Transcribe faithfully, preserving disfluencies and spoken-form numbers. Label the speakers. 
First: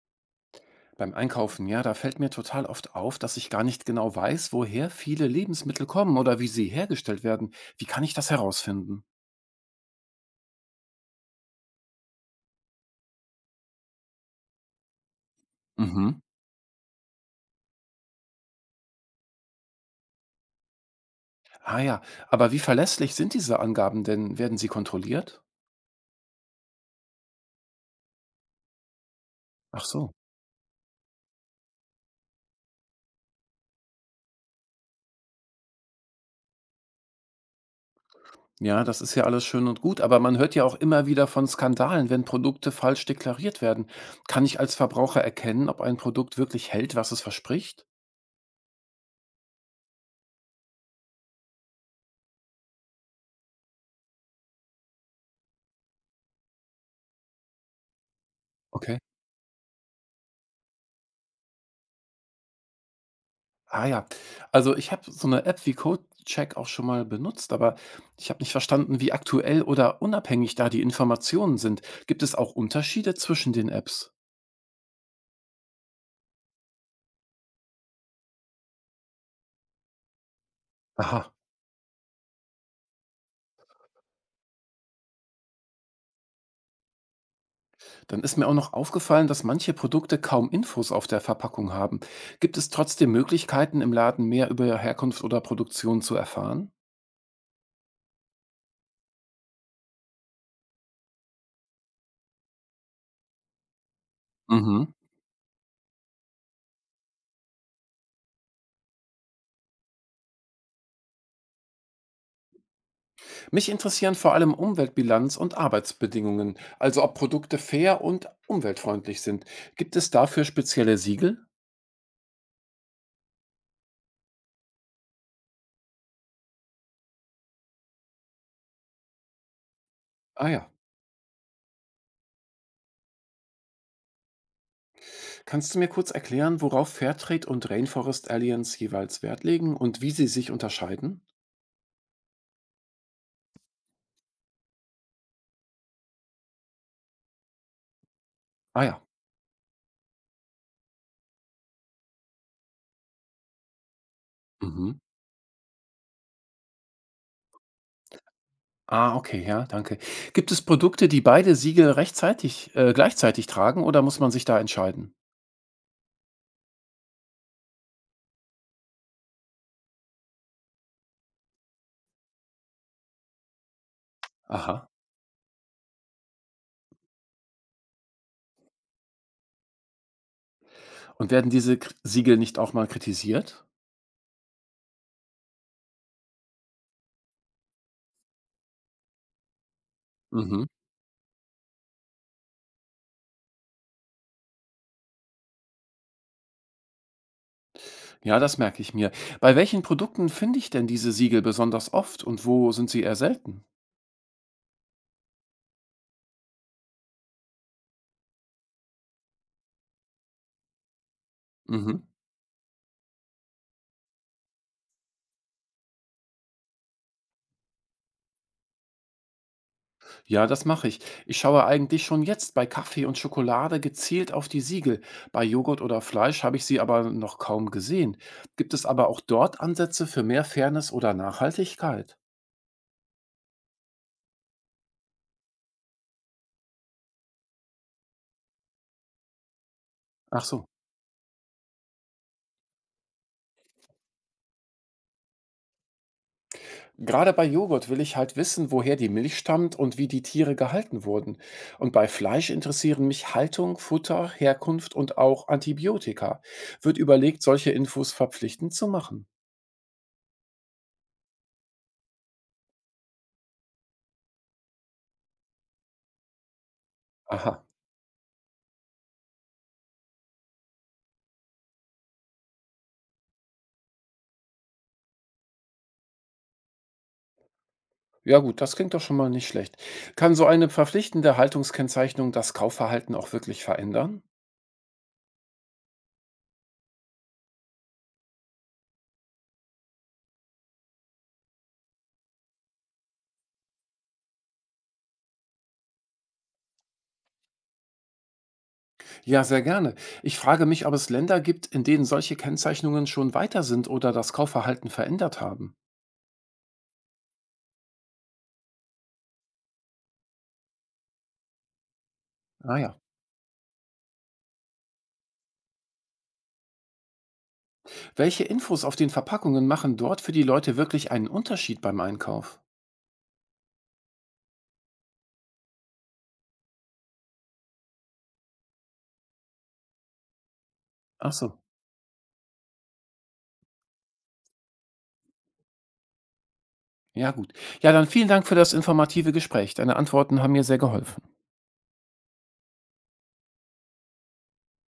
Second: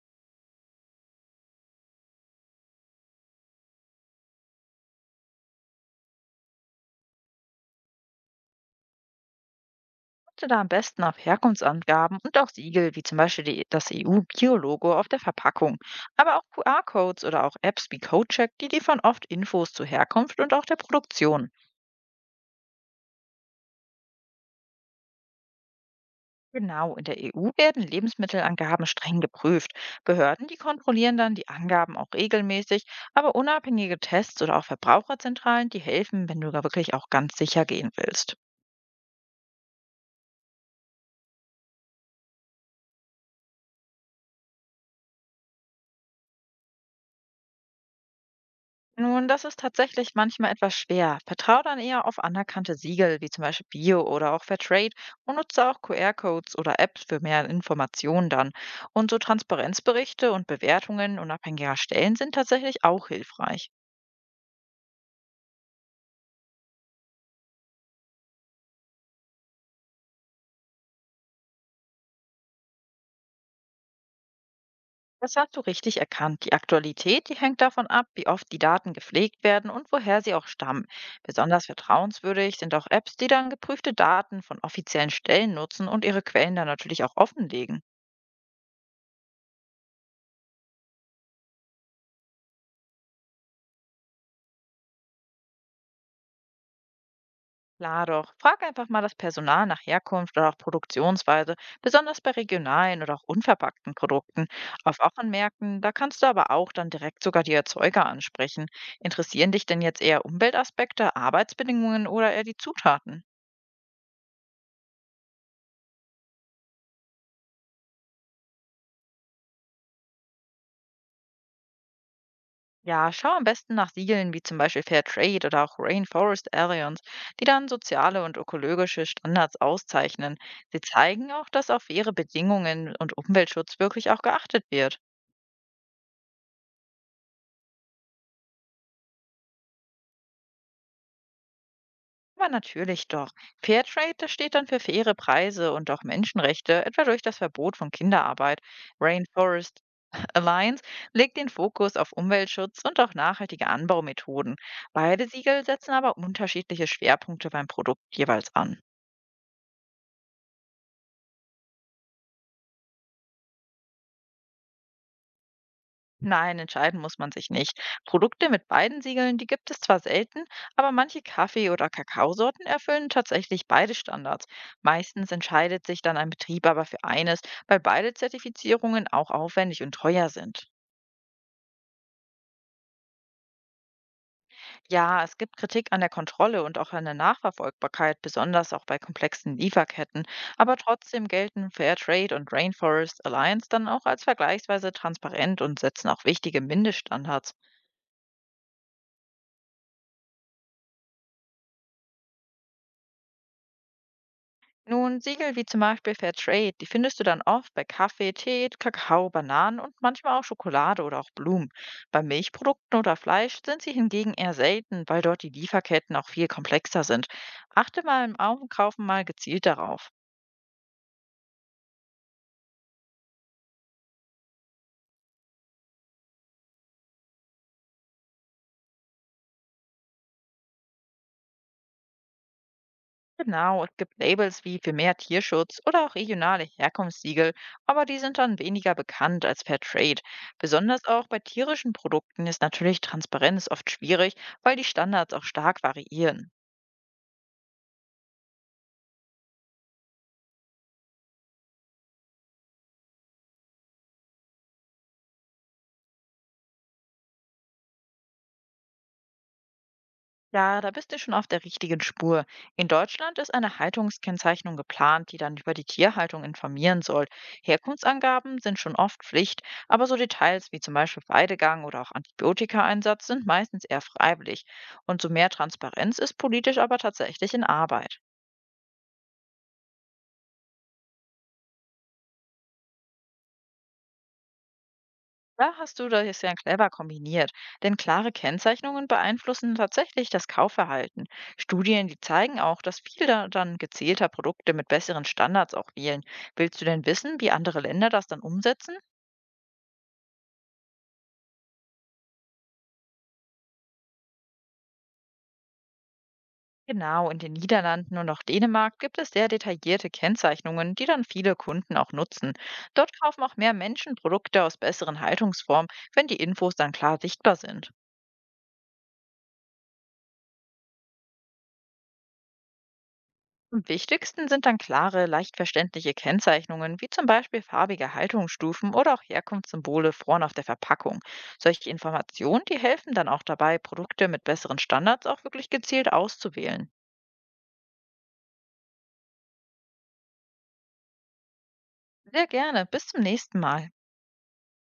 Speaker 1: Beim Einkaufen, ja, da fällt mir total oft auf, dass ich gar nicht genau weiß, woher viele Lebensmittel kommen oder wie sie hergestellt werden. Wie kann ich das herausfinden?
Speaker 2: Achte da am besten auf Herkunftsangaben und auch Siegel, wie zum Beispiel die, das E U-Bio-Logo auf der Verpackung,
Speaker 1: Mhm.
Speaker 2: aber auch Q R-Codes oder auch Apps wie CodeCheck, die liefern oft Infos zur Herkunft und auch der Produktion.
Speaker 1: Ah ja, aber wie verlässlich sind diese Angaben denn? Werden sie kontrolliert?
Speaker 2: Genau, in der E U werden Lebensmittelangaben streng geprüft.
Speaker 1: Ach so.
Speaker 2: Behörden, die kontrollieren dann die Angaben auch regelmäßig, aber unabhängige Tests oder auch Verbraucherzentralen, die helfen, wenn du da wirklich auch ganz sicher gehen willst.
Speaker 1: Ja, das ist ja alles schön und gut, aber man hört ja auch immer wieder von Skandalen, wenn Produkte falsch deklariert werden. Kann ich als Verbraucher erkennen, ob ein Produkt wirklich hält, was es verspricht?
Speaker 2: Nun, das ist tatsächlich manchmal etwas schwer. Vertraue dann eher auf anerkannte Siegel wie zum Beispiel Bio oder auch Fairtrade und nutze auch Q R-Codes oder Apps für mehr Informationen dann.
Speaker 1: Okay.
Speaker 2: Und so Transparenzberichte und Bewertungen unabhängiger Stellen sind tatsächlich auch hilfreich.
Speaker 1: Ah ja. Also, ich habe so eine App wie CodeCheck auch schon mal benutzt, aber ich habe nicht verstanden, wie aktuell oder unabhängig da die Informationen sind. Gibt es auch Unterschiede zwischen den Apps?
Speaker 2: Das hast du richtig erkannt. Die Aktualität, die hängt davon ab, wie oft die Daten gepflegt werden und woher sie auch stammen.
Speaker 1: Aha,
Speaker 2: Besonders vertrauenswürdig sind auch Apps, die dann geprüfte Daten von offiziellen Stellen nutzen und ihre Quellen dann natürlich auch offenlegen.
Speaker 1: dann ist mir auch noch aufgefallen, dass manche Produkte kaum Infos auf der Verpackung haben. Gibt es trotzdem Möglichkeiten, im Laden mehr über Herkunft oder Produktion zu erfahren?
Speaker 2: Klar doch. Frag einfach mal das Personal nach Herkunft oder auch Produktionsweise, besonders bei regionalen oder auch unverpackten Produkten.
Speaker 1: Mhm.
Speaker 2: Auf Wochenmärkten, da kannst du aber auch dann direkt sogar die Erzeuger ansprechen. Interessieren dich denn jetzt eher Umweltaspekte, Arbeitsbedingungen oder eher die Zutaten?
Speaker 1: Mich interessieren vor allem Umweltbilanz und Arbeitsbedingungen, also ob Produkte fair und umweltfreundlich sind. Gibt es dafür spezielle Siegel?
Speaker 2: Ja, schau am besten nach Siegeln wie zum Beispiel Fair Trade oder auch Rainforest Alliance, die dann soziale und ökologische Standards auszeichnen.
Speaker 1: Ah ja.
Speaker 2: Sie zeigen auch, dass auf faire Bedingungen und Umweltschutz wirklich auch geachtet wird.
Speaker 1: Kannst du mir kurz erklären, worauf Fairtrade und Rainforest Alliance jeweils Wert legen und wie sie sich unterscheiden?
Speaker 2: Aber natürlich doch. Fairtrade, das steht dann für faire Preise und auch Menschenrechte, etwa durch das Verbot von Kinderarbeit.
Speaker 1: Ah ja.
Speaker 2: Rainforest Alliance legt den Fokus auf Umweltschutz und auch nachhaltige Anbaumethoden.
Speaker 1: Mhm.
Speaker 2: Beide Siegel setzen aber unterschiedliche Schwerpunkte beim Produkt jeweils an.
Speaker 1: Ah, okay, ja, danke. Gibt es Produkte, die beide Siegel rechtzeitig, äh, gleichzeitig tragen oder muss man sich da entscheiden?
Speaker 2: Nein, entscheiden muss man sich nicht. Produkte mit beiden Siegeln, die gibt es zwar selten, aber manche Kaffee- oder Kakaosorten erfüllen tatsächlich beide Standards.
Speaker 1: Aha.
Speaker 2: Meistens entscheidet sich dann ein Betrieb aber für eines, weil beide Zertifizierungen auch aufwendig und teuer sind.
Speaker 1: Und werden diese K Siegel nicht auch mal kritisiert?
Speaker 2: Ja, es gibt Kritik an der Kontrolle und auch an der Nachverfolgbarkeit, besonders auch bei komplexen Lieferketten,
Speaker 1: Mhm.
Speaker 2: aber trotzdem gelten Fairtrade und Rainforest Alliance dann auch als vergleichsweise transparent und setzen auch wichtige Mindeststandards.
Speaker 1: Ja, das merke ich mir. Bei welchen Produkten finde ich denn diese Siegel besonders oft und wo sind sie eher selten?
Speaker 2: Nun, Siegel wie zum Beispiel Fairtrade, die findest du dann oft bei Kaffee, Tee, Kakao, Bananen und manchmal auch Schokolade oder auch Blumen.
Speaker 1: Mhm.
Speaker 2: Bei Milchprodukten oder Fleisch sind sie hingegen eher selten, weil dort die Lieferketten auch viel komplexer sind. Achte mal im Einkaufen mal gezielt darauf.
Speaker 1: Ja, das mache ich. Ich schaue eigentlich schon jetzt bei Kaffee und Schokolade gezielt auf die Siegel. Bei Joghurt oder Fleisch habe ich sie aber noch kaum gesehen. Gibt es aber auch dort Ansätze für mehr Fairness oder Nachhaltigkeit?
Speaker 2: Genau, es gibt Labels wie für mehr Tierschutz oder auch regionale Herkunftssiegel, aber die sind dann weniger bekannt als Fairtrade.
Speaker 1: Ach so.
Speaker 2: Besonders auch bei tierischen Produkten ist natürlich Transparenz oft schwierig, weil die Standards auch stark variieren.
Speaker 1: Gerade bei Joghurt will ich halt wissen, woher die Milch stammt und wie die Tiere gehalten wurden. Und bei Fleisch interessieren mich Haltung, Futter, Herkunft und auch Antibiotika. Wird überlegt, solche Infos verpflichtend zu machen.
Speaker 2: Ja, da bist du schon auf der richtigen Spur. In Deutschland ist eine Haltungskennzeichnung geplant, die dann über die Tierhaltung informieren soll.
Speaker 1: Aha.
Speaker 2: Herkunftsangaben sind schon oft Pflicht, aber so Details wie zum Beispiel Weidegang oder auch Antibiotikaeinsatz sind meistens eher freiwillig. Und so mehr Transparenz ist politisch aber tatsächlich in Arbeit.
Speaker 1: Ja gut, das klingt doch schon mal nicht schlecht. Kann so eine verpflichtende Haltungskennzeichnung das Kaufverhalten auch wirklich verändern?
Speaker 2: Da hast du das ja clever kombiniert, denn klare Kennzeichnungen beeinflussen tatsächlich das Kaufverhalten. Studien, die zeigen auch, dass viele da dann gezielter Produkte mit besseren Standards auch wählen. Willst du denn wissen, wie andere Länder das dann umsetzen?
Speaker 1: Ja, sehr gerne. Ich frage mich, ob es Länder gibt, in denen solche Kennzeichnungen schon weiter sind oder das Kaufverhalten verändert haben.
Speaker 2: Genau, in den Niederlanden und auch Dänemark gibt es sehr detaillierte Kennzeichnungen, die dann viele Kunden auch nutzen.
Speaker 1: Ah ja.
Speaker 2: Dort kaufen auch mehr Menschen Produkte aus besseren Haltungsformen, wenn die Infos dann klar sichtbar sind.
Speaker 1: Welche Infos auf den Verpackungen machen dort für die Leute wirklich einen Unterschied beim Einkauf?
Speaker 2: Am wichtigsten sind dann klare, leicht verständliche Kennzeichnungen, wie zum Beispiel farbige Haltungsstufen oder auch Herkunftssymbole vorn auf der Verpackung.
Speaker 1: Ach so.
Speaker 2: Solche Informationen, die helfen dann auch dabei, Produkte mit besseren Standards auch wirklich gezielt auszuwählen.
Speaker 1: Ja gut. Ja, dann vielen Dank für das informative Gespräch. Deine Antworten haben mir sehr geholfen.
Speaker 2: Sehr gerne. Bis zum nächsten Mal.